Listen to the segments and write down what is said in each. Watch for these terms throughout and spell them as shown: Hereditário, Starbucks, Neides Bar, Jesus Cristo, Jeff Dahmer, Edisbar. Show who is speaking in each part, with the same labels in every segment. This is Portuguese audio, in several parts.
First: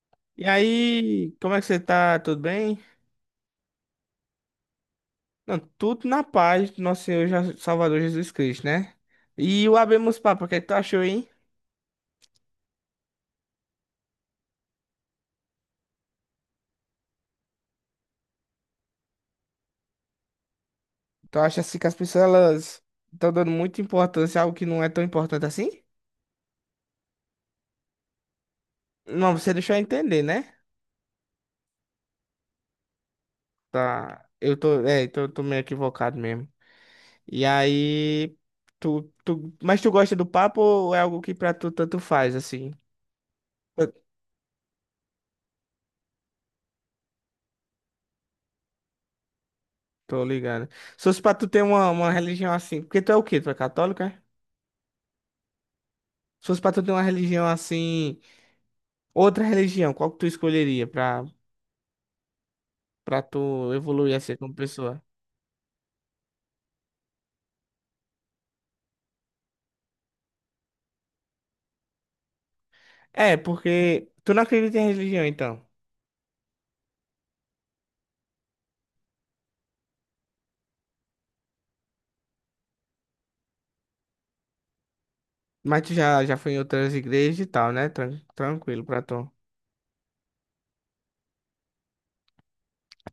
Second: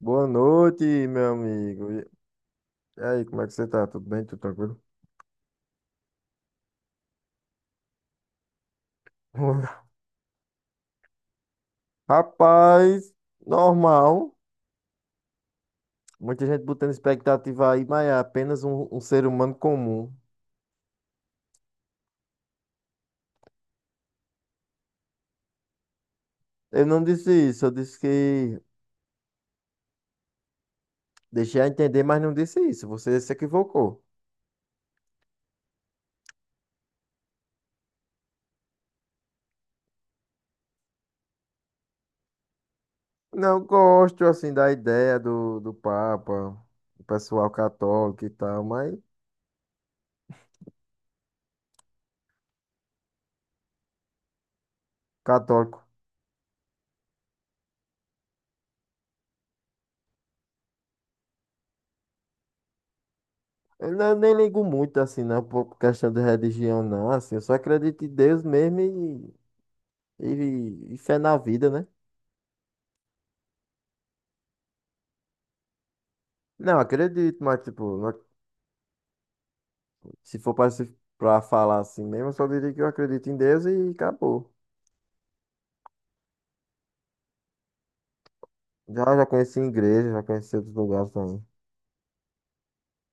Speaker 1: Boa
Speaker 2: E
Speaker 1: noite, meu
Speaker 2: aí, como é que você
Speaker 1: amigo. E
Speaker 2: tá? Tudo bem?
Speaker 1: e aí, como é que você tá? Tudo bem? Tudo tranquilo?
Speaker 2: Não, tudo na paz do nosso Senhor Jesus- Salvador Jesus Cristo, né? E o abemos papo, o que é que tu achou, hein?
Speaker 1: Rapaz, normal. Muita gente botando expectativa aí, mas é apenas um ser humano comum.
Speaker 2: Tu acha assim que as pessoas elas estão dando muita importância a algo que não é tão importante assim?
Speaker 1: Eu não disse isso, eu disse que
Speaker 2: Não, você deixou eu entender, né?
Speaker 1: deixei a entender, mas não disse isso. Você se equivocou.
Speaker 2: Tá. Eu tô, então eu tô meio equivocado mesmo. E aí, mas tu gosta do papo ou é algo que pra tu tanto faz, assim?
Speaker 1: Não
Speaker 2: Eu
Speaker 1: gosto, assim, da ideia do Papa, do pessoal católico e tal, mas
Speaker 2: tô ligado. Se fosse pra tu ter uma religião assim, porque tu é o quê? Tu é católico, é?
Speaker 1: católico.
Speaker 2: Se fosse pra tu ter uma religião assim, outra religião, qual que tu escolheria pra, pra tu
Speaker 1: Eu não-
Speaker 2: evoluir
Speaker 1: Nem
Speaker 2: assim como
Speaker 1: ligo muito,
Speaker 2: pessoa?
Speaker 1: assim, não, por questão de religião, não, assim. Eu só acredito em Deus mesmo. E fé na vida, né?
Speaker 2: É, porque tu não acredita em religião, então.
Speaker 1: Não, acredito, mas tipo, se for pra, pra falar assim mesmo, eu só diria que eu acredito em Deus e acabou.
Speaker 2: Mas tu já, já foi em outras igrejas e tal, né? Tran- tranquilo pra
Speaker 1: Já, já
Speaker 2: tu.
Speaker 1: conheci igreja, já conheci outros lugares também.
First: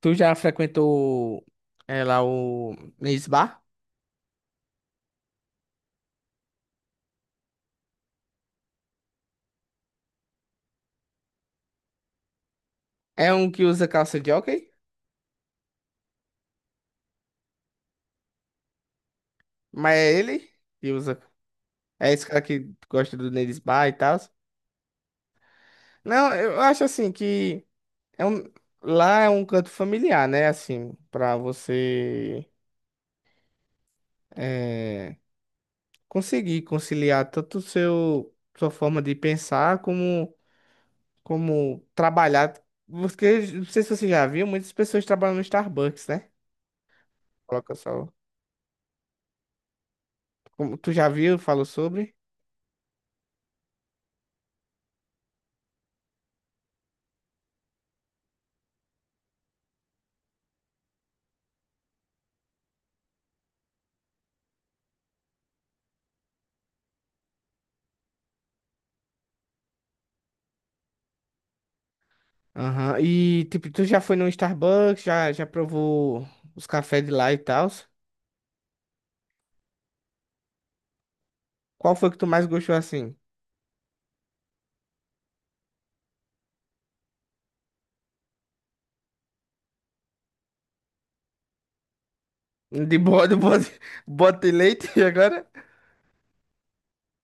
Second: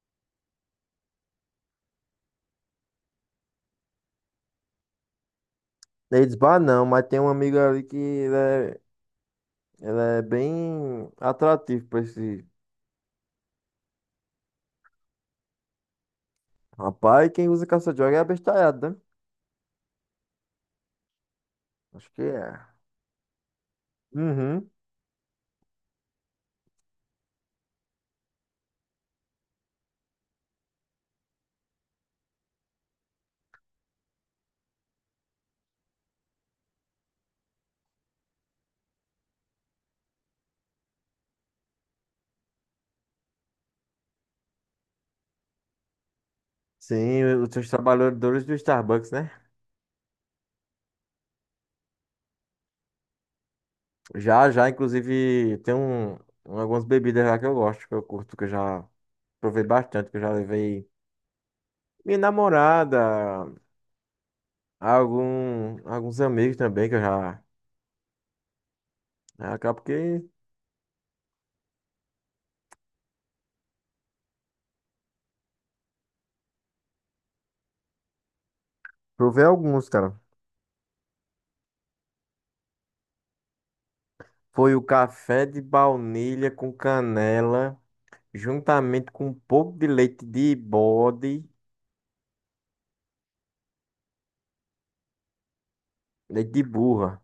Speaker 2: Tu já frequentou lá o Misbah?
Speaker 1: Eles, bah, não, mas tem um amigo ali ele é bem atrativo pra esse
Speaker 2: É um que usa calça de hóquei?
Speaker 1: rapaz. Quem usa caça-droga é abestalhado, né?
Speaker 2: Mas é ele que usa.
Speaker 1: Acho
Speaker 2: É
Speaker 1: que
Speaker 2: esse cara
Speaker 1: é.
Speaker 2: que gosta do Nerisbar e tal.
Speaker 1: Uhum.
Speaker 2: Não, eu acho assim que é um, lá é um canto familiar, né? Assim, pra você eh, conseguir conciliar tanto o seu sua forma de pensar como como trabalhar. Porque não sei se você já viu, muitas pessoas trabalham no Starbucks, né?
Speaker 1: Sim, os seus
Speaker 2: Coloca só.
Speaker 1: trabalhadores do Starbucks, né?
Speaker 2: Como tu já viu, falou sobre.
Speaker 1: Já, já, inclusive, tem algumas bebidas lá que eu gosto, que eu curto, que eu já provei bastante, que eu já levei minha namorada, alguns amigos também, que eu já, né. Acabo que
Speaker 2: Aham. E tipo, tu já foi no Starbucks, já já provou os cafés de lá e tal.
Speaker 1: provei alguns, cara.
Speaker 2: Qual foi que tu mais gostou assim?
Speaker 1: Foi o café de baunilha com canela, juntamente com um pouco de leite de bode,
Speaker 2: De bode, bode, bode de leite agora?
Speaker 1: leite de burra.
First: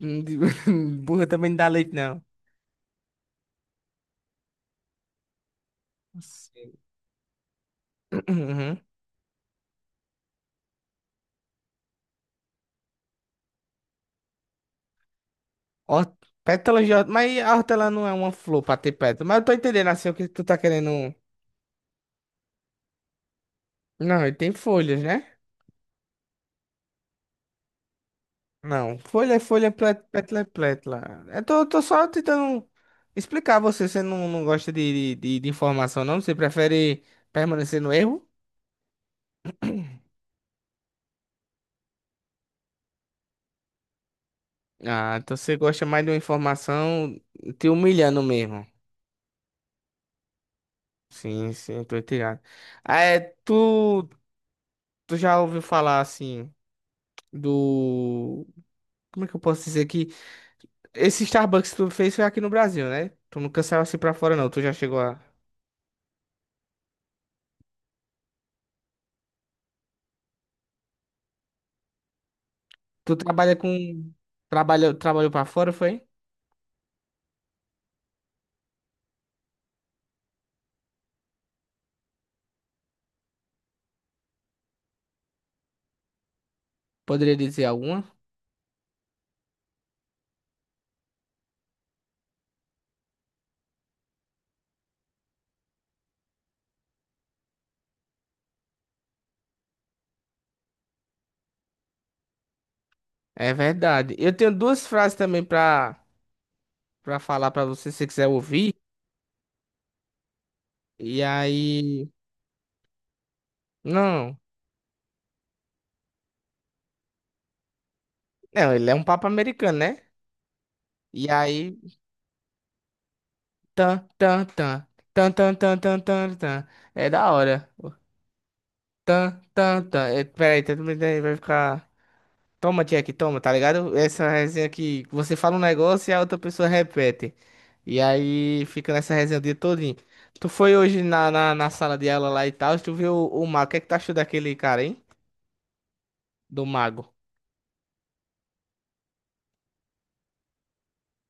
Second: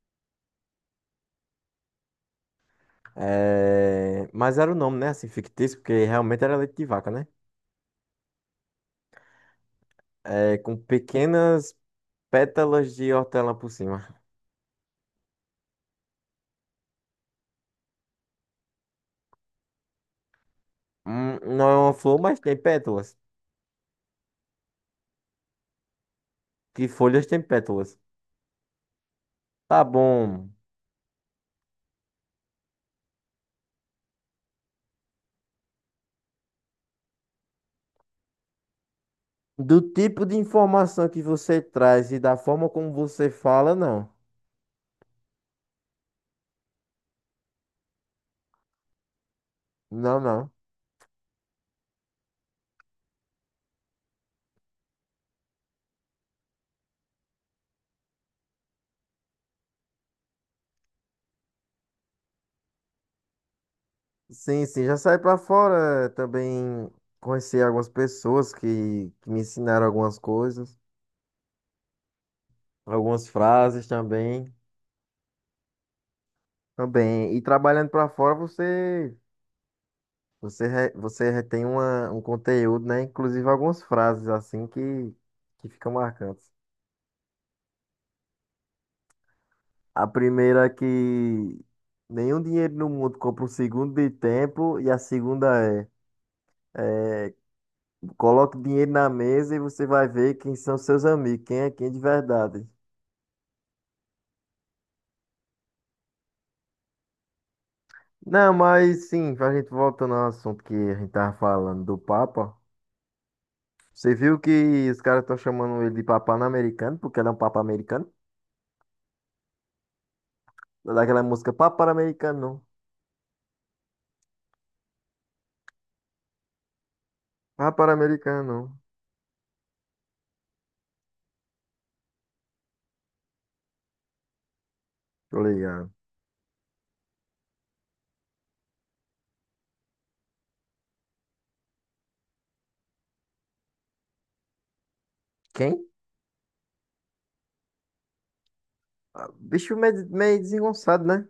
Speaker 2: Hum, De- Burra também não dá leite, não.
Speaker 1: É, mas era o nome, né? Assim, fictício, porque realmente era
Speaker 2: Sim.
Speaker 1: leite de vaca, né? É, com pequenas pétalas de hortelã por cima.
Speaker 2: Ó, pétalas de hortelã. Mas a hortelã não é uma flor pra ter pétalas. Mas eu tô entendendo assim o que tu tá querendo.
Speaker 1: Não é uma flor, mas tem pétalas.
Speaker 2: Não, ele tem folhas, né?
Speaker 1: Que folhas tem pétalas.
Speaker 2: Não, folha é folha,
Speaker 1: Tá
Speaker 2: plé- pétala é
Speaker 1: bom.
Speaker 2: pétala. Eu tô, tô só tentando explicar a você. Você não, não gosta de informação, não? Você prefere permanecer no erro?
Speaker 1: Do tipo de informação que você traz e da forma como você fala, não.
Speaker 2: Ah, então você gosta mais de uma informação te humilhando mesmo.
Speaker 1: Não, não.
Speaker 2: Sim, sim, tô entendendo. Tu, tu já ouviu falar assim do. Como é que eu posso dizer aqui? Esse Starbucks que tu fez foi aqui no Brasil, né? Tu não saiu assim pra fora, não. Tu
Speaker 1: Sim,
Speaker 2: já
Speaker 1: sim, já
Speaker 2: chegou
Speaker 1: saí
Speaker 2: a.
Speaker 1: pra fora. Também conheci algumas pessoas que me ensinaram algumas coisas,
Speaker 2: Tu
Speaker 1: algumas
Speaker 2: trabalha
Speaker 1: frases
Speaker 2: com.
Speaker 1: também.
Speaker 2: Trabalhou, trabalhou pra fora, foi?
Speaker 1: Também. E trabalhando pra fora, você retém um conteúdo, né? Inclusive algumas frases assim que ficam marcantes.
Speaker 2: Poderia dizer alguma?
Speaker 1: A primeira é que nenhum dinheiro no mundo compra um segundo de tempo. E a segunda é coloque dinheiro na mesa e você vai ver quem são seus amigos, quem é quem de verdade.
Speaker 2: É verdade. Eu tenho duas frases também pra, pra falar pra você, se você quiser
Speaker 1: Não,
Speaker 2: ouvir.
Speaker 1: mas sim, a gente voltando ao assunto que a gente
Speaker 2: E
Speaker 1: tava falando do
Speaker 2: aí.
Speaker 1: Papa. Você viu
Speaker 2: Não.
Speaker 1: que os caras estão chamando ele de Papa americano, porque ele é um Papa americano?
Speaker 2: Não, ele é um papo americano, né?
Speaker 1: Daquela
Speaker 2: E
Speaker 1: música
Speaker 2: aí.
Speaker 1: Papa americano.
Speaker 2: Tan, tan, tan. Tan, tan, tan, tan, tan, tan. É da hora.
Speaker 1: Papa americano.
Speaker 2: Tan, tan, tan. É, peraí, tá tudo bem, vai ficar. Toma, Jack, toma, tá ligado? Essa resenha que você
Speaker 1: Tô
Speaker 2: fala um
Speaker 1: ligado.
Speaker 2: negócio e a outra pessoa repete. E aí fica nessa resenha o dia todinho. Tu foi hoje na sala de aula lá e tal, tu viu o mago. O que é que tu achou daquele cara, hein?
Speaker 1: Quem?
Speaker 2: Do mago.
Speaker 1: Ah, bicho meio desengonçado, né?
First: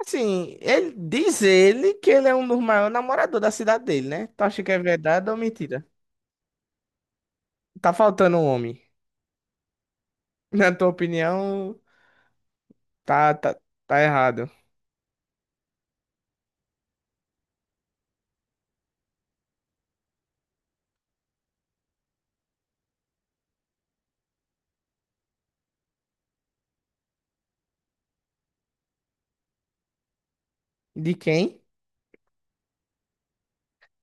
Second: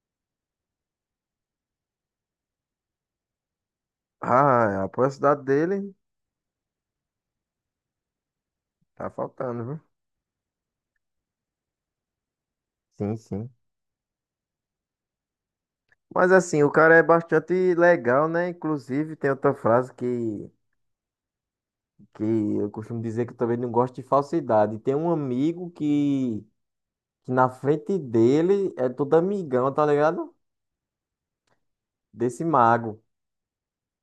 Speaker 2: Assim, ele diz ele que ele é um dos maiores namoradores da cidade dele, né? Tu acha
Speaker 1: Ah,
Speaker 2: que é
Speaker 1: é a
Speaker 2: verdade ou
Speaker 1: cidade
Speaker 2: mentira?
Speaker 1: dele.
Speaker 2: Tá faltando um homem.
Speaker 1: Tá faltando, viu?
Speaker 2: Na tua opinião,
Speaker 1: Sim,
Speaker 2: tá,
Speaker 1: sim.
Speaker 2: tá, tá errado.
Speaker 1: Mas assim, o cara é bastante legal, né? Inclusive, tem outra frase que eu costumo dizer que eu também não gosto de falsidade. Tem um amigo que na frente dele é todo amigão, tá ligado?
Speaker 2: De quem?
Speaker 1: Desse mago.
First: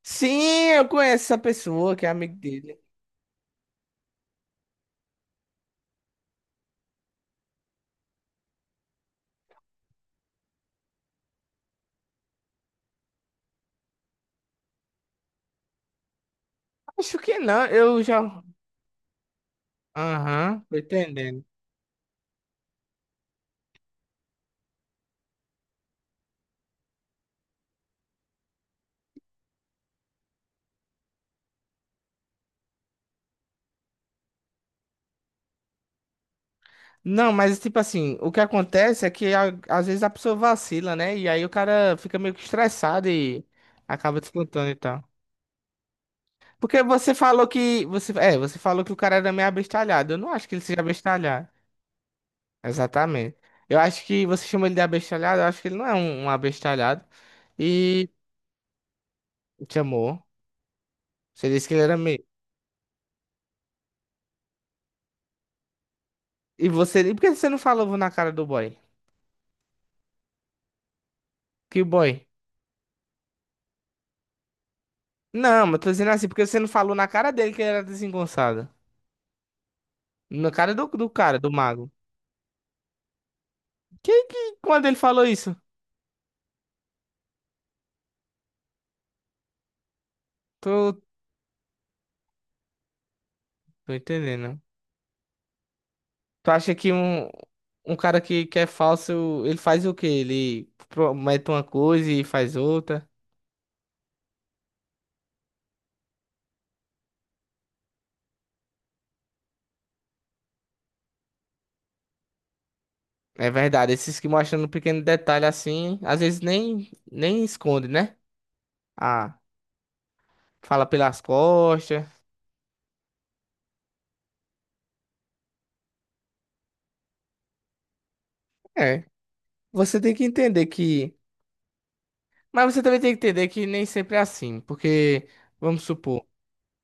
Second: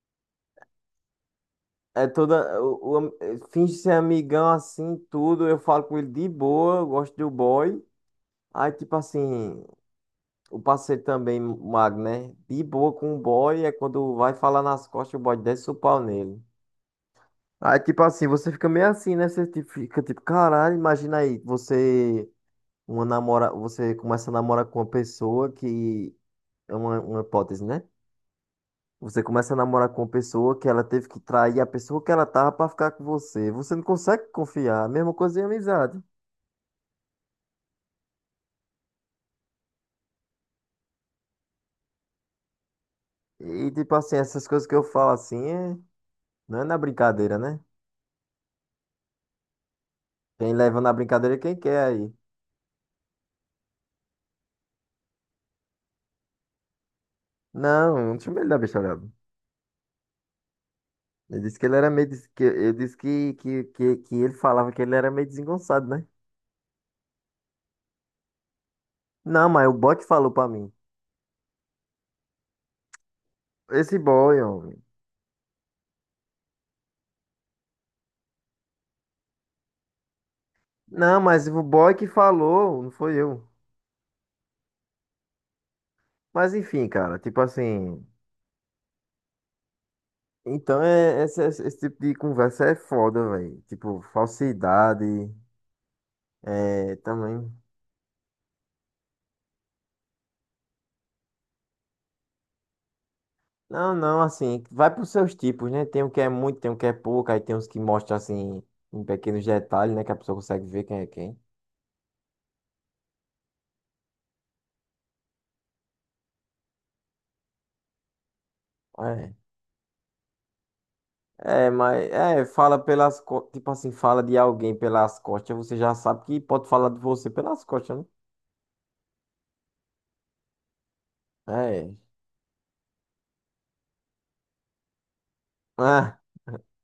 Speaker 2: Sim, eu conheço essa pessoa que
Speaker 1: É
Speaker 2: é amigo
Speaker 1: toda.
Speaker 2: dele.
Speaker 1: Finge ser amigão assim, tudo. Eu falo com ele de boa, eu gosto do boy. Aí, tipo assim, o parceiro também, mago, né? De boa com o boy é quando vai falar nas costas, o boy desce o pau nele.
Speaker 2: Acho que não,
Speaker 1: Aí,
Speaker 2: eu
Speaker 1: tipo assim,
Speaker 2: já.
Speaker 1: você fica meio assim, né? Você tipo, fica tipo,
Speaker 2: Aham,
Speaker 1: caralho,
Speaker 2: tô
Speaker 1: imagina aí,
Speaker 2: entendendo.
Speaker 1: você começa a namorar com uma pessoa que é uma hipótese, né? Você começa a namorar com uma pessoa que ela teve que trair a pessoa que ela tava pra ficar com você. Você não consegue confiar. A mesma coisa em amizade.
Speaker 2: Não, mas tipo assim, o que acontece é que a- às vezes a pessoa vacila, né? E aí o cara fica meio que estressado e
Speaker 1: E tipo assim,
Speaker 2: acaba
Speaker 1: essas coisas
Speaker 2: descontando
Speaker 1: que
Speaker 2: e
Speaker 1: eu
Speaker 2: tal.
Speaker 1: falo assim, não é na
Speaker 2: Porque você
Speaker 1: brincadeira,
Speaker 2: falou
Speaker 1: né?
Speaker 2: que. Você falou que o cara era meio abestalhado. Eu não acho
Speaker 1: Quem
Speaker 2: que ele
Speaker 1: leva
Speaker 2: seja
Speaker 1: na brincadeira é
Speaker 2: abestalhado.
Speaker 1: quem quer aí.
Speaker 2: Exatamente. Eu acho que você chama ele de abestalhado, eu acho que ele não é um abestalhado.
Speaker 1: Não, eu
Speaker 2: E
Speaker 1: não chamei ele da bicharada.
Speaker 2: chamou. Você disse que ele era meio.
Speaker 1: Ele disse que ele falava que ele era meio desengonçado, né?
Speaker 2: E você. E por que você não falou na cara do boy?
Speaker 1: Não, mas o boy que falou pra mim.
Speaker 2: Que boy?
Speaker 1: Esse boy, homem.
Speaker 2: Não, mas tô dizendo assim, porque você não falou na cara dele que ele era desengonçado. Na cara do
Speaker 1: Não,
Speaker 2: cara,
Speaker 1: mas
Speaker 2: do
Speaker 1: o
Speaker 2: mago.
Speaker 1: boy que falou, não foi eu.
Speaker 2: Quem que, quando ele falou isso?
Speaker 1: Mas enfim, cara, tipo assim. Então,
Speaker 2: Tô,
Speaker 1: é, esse tipo de conversa é foda, velho.
Speaker 2: tô
Speaker 1: Tipo,
Speaker 2: entendendo.
Speaker 1: falsidade,
Speaker 2: Tu acha que
Speaker 1: é,
Speaker 2: um,
Speaker 1: também.
Speaker 2: um cara que é falso, ele faz o quê? Ele promete uma coisa e faz outra.
Speaker 1: Não, não, assim, vai pros seus tipos, né? Tem o que é muito, tem o que é pouco, aí tem uns que mostram, assim, em pequenos detalhes, né? Que a pessoa consegue ver quem.
Speaker 2: É verdade, esses que mostram um pequeno detalhe assim, às vezes nem, nem esconde, né?
Speaker 1: É.
Speaker 2: Ah, fala pelas
Speaker 1: É, mas,
Speaker 2: costas.
Speaker 1: é, tipo assim, fala de alguém pelas costas, você já sabe que pode falar de você pelas costas, né?
Speaker 2: É, você tem que entender que.
Speaker 1: É.
Speaker 2: Mas você também tem que entender que nem sempre é assim, porque, vamos
Speaker 1: Ah,
Speaker 2: supor.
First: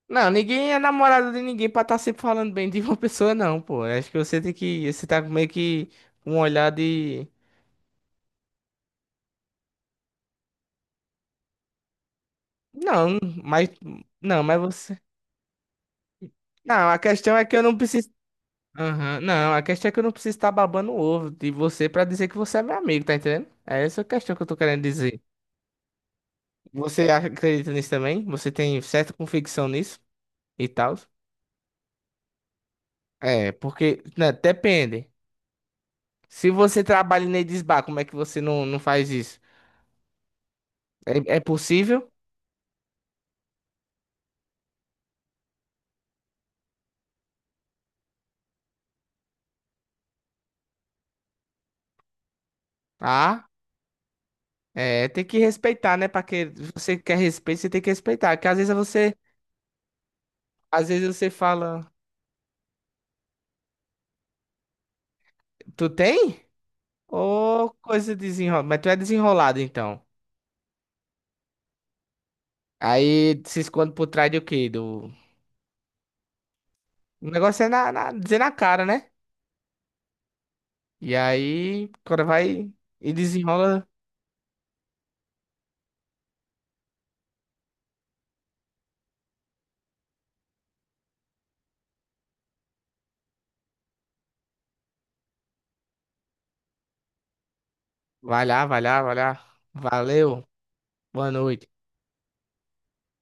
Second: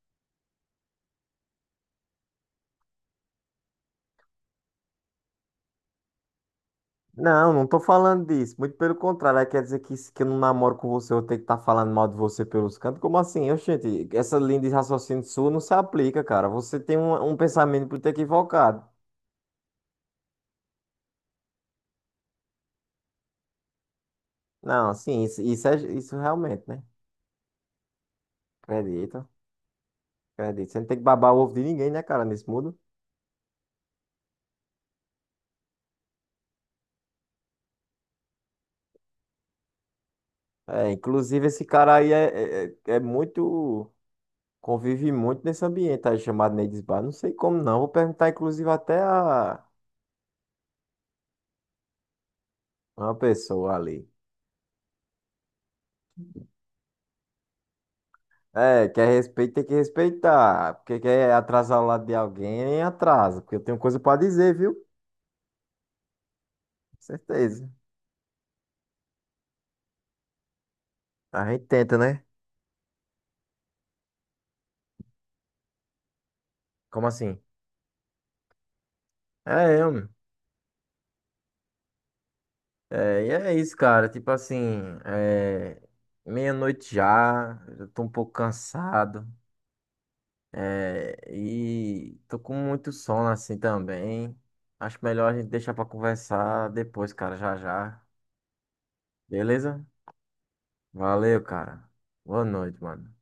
Speaker 2: Não, ninguém é namorado de ninguém pra estar tá sempre falando bem de uma pessoa, não, pô. Acho que você tem que. Você tá meio que com um olhar de.
Speaker 1: não, não tô falando disso. Muito pelo contrário, aí quer dizer que se que eu não namoro com você, eu tenho que estar falando mal de você pelos cantos. Como
Speaker 2: Não,
Speaker 1: assim?
Speaker 2: mas.
Speaker 1: Oxente, essa
Speaker 2: Não,
Speaker 1: linha
Speaker 2: mas
Speaker 1: de
Speaker 2: você.
Speaker 1: raciocínio sua não se aplica, cara. Você
Speaker 2: Não,
Speaker 1: tem
Speaker 2: a
Speaker 1: um
Speaker 2: questão é que eu não
Speaker 1: pensamento muito
Speaker 2: preciso.
Speaker 1: equivocado.
Speaker 2: Aham, não, a questão é que eu não preciso estar babando o ovo de você pra dizer que você é meu amigo, tá entendendo? É essa a questão que eu tô querendo
Speaker 1: Não,
Speaker 2: dizer.
Speaker 1: sim, isso é isso realmente, né?
Speaker 2: Você acha- acredita nisso também? Você tem certa
Speaker 1: Acredito,
Speaker 2: convicção nisso e
Speaker 1: acredito. Você não
Speaker 2: tal?
Speaker 1: tem que babar o ovo de ninguém, né, cara, nesse mundo.
Speaker 2: É, porque. Né, depende. Se você trabalha em Edisbar, como é que você não, não faz isso?
Speaker 1: É,
Speaker 2: É, é
Speaker 1: inclusive, esse cara aí
Speaker 2: possível?
Speaker 1: é muito. Convive muito nesse ambiente aí chamado Neides Bar. Não sei como não. Vou perguntar, inclusive, até a uma
Speaker 2: Ah.
Speaker 1: pessoa ali.
Speaker 2: É, tem que respeitar, né? Pra que você quer respeito, você tem que respeitar. Porque
Speaker 1: É, quer respeito, tem que respeitar.
Speaker 2: às
Speaker 1: Porque
Speaker 2: vezes você
Speaker 1: quer atrasar o
Speaker 2: fala,
Speaker 1: lado de alguém, atrasa. Porque eu tenho coisa pra dizer, viu?
Speaker 2: tu tem?
Speaker 1: Certeza.
Speaker 2: Ô, coisa desenrolada. Mas tu é desenrolado, então.
Speaker 1: A gente tenta, né?
Speaker 2: Aí se esconde por trás do quê? Do...
Speaker 1: Como
Speaker 2: O
Speaker 1: assim?
Speaker 2: negócio é dizer na cara, né?
Speaker 1: É, eu, meu.
Speaker 2: E aí, quando vai e
Speaker 1: É, e é isso,
Speaker 2: desenrola,
Speaker 1: cara. Tipo assim, é, meia-noite já, eu tô um pouco cansado. É, e tô com muito sono assim também. Acho melhor a gente deixar pra conversar depois, cara, já já.
Speaker 2: vai lá, vai lá, vai lá.
Speaker 1: Beleza?
Speaker 2: Valeu, boa
Speaker 1: Valeu,
Speaker 2: noite.
Speaker 1: cara. Boa noite, mano.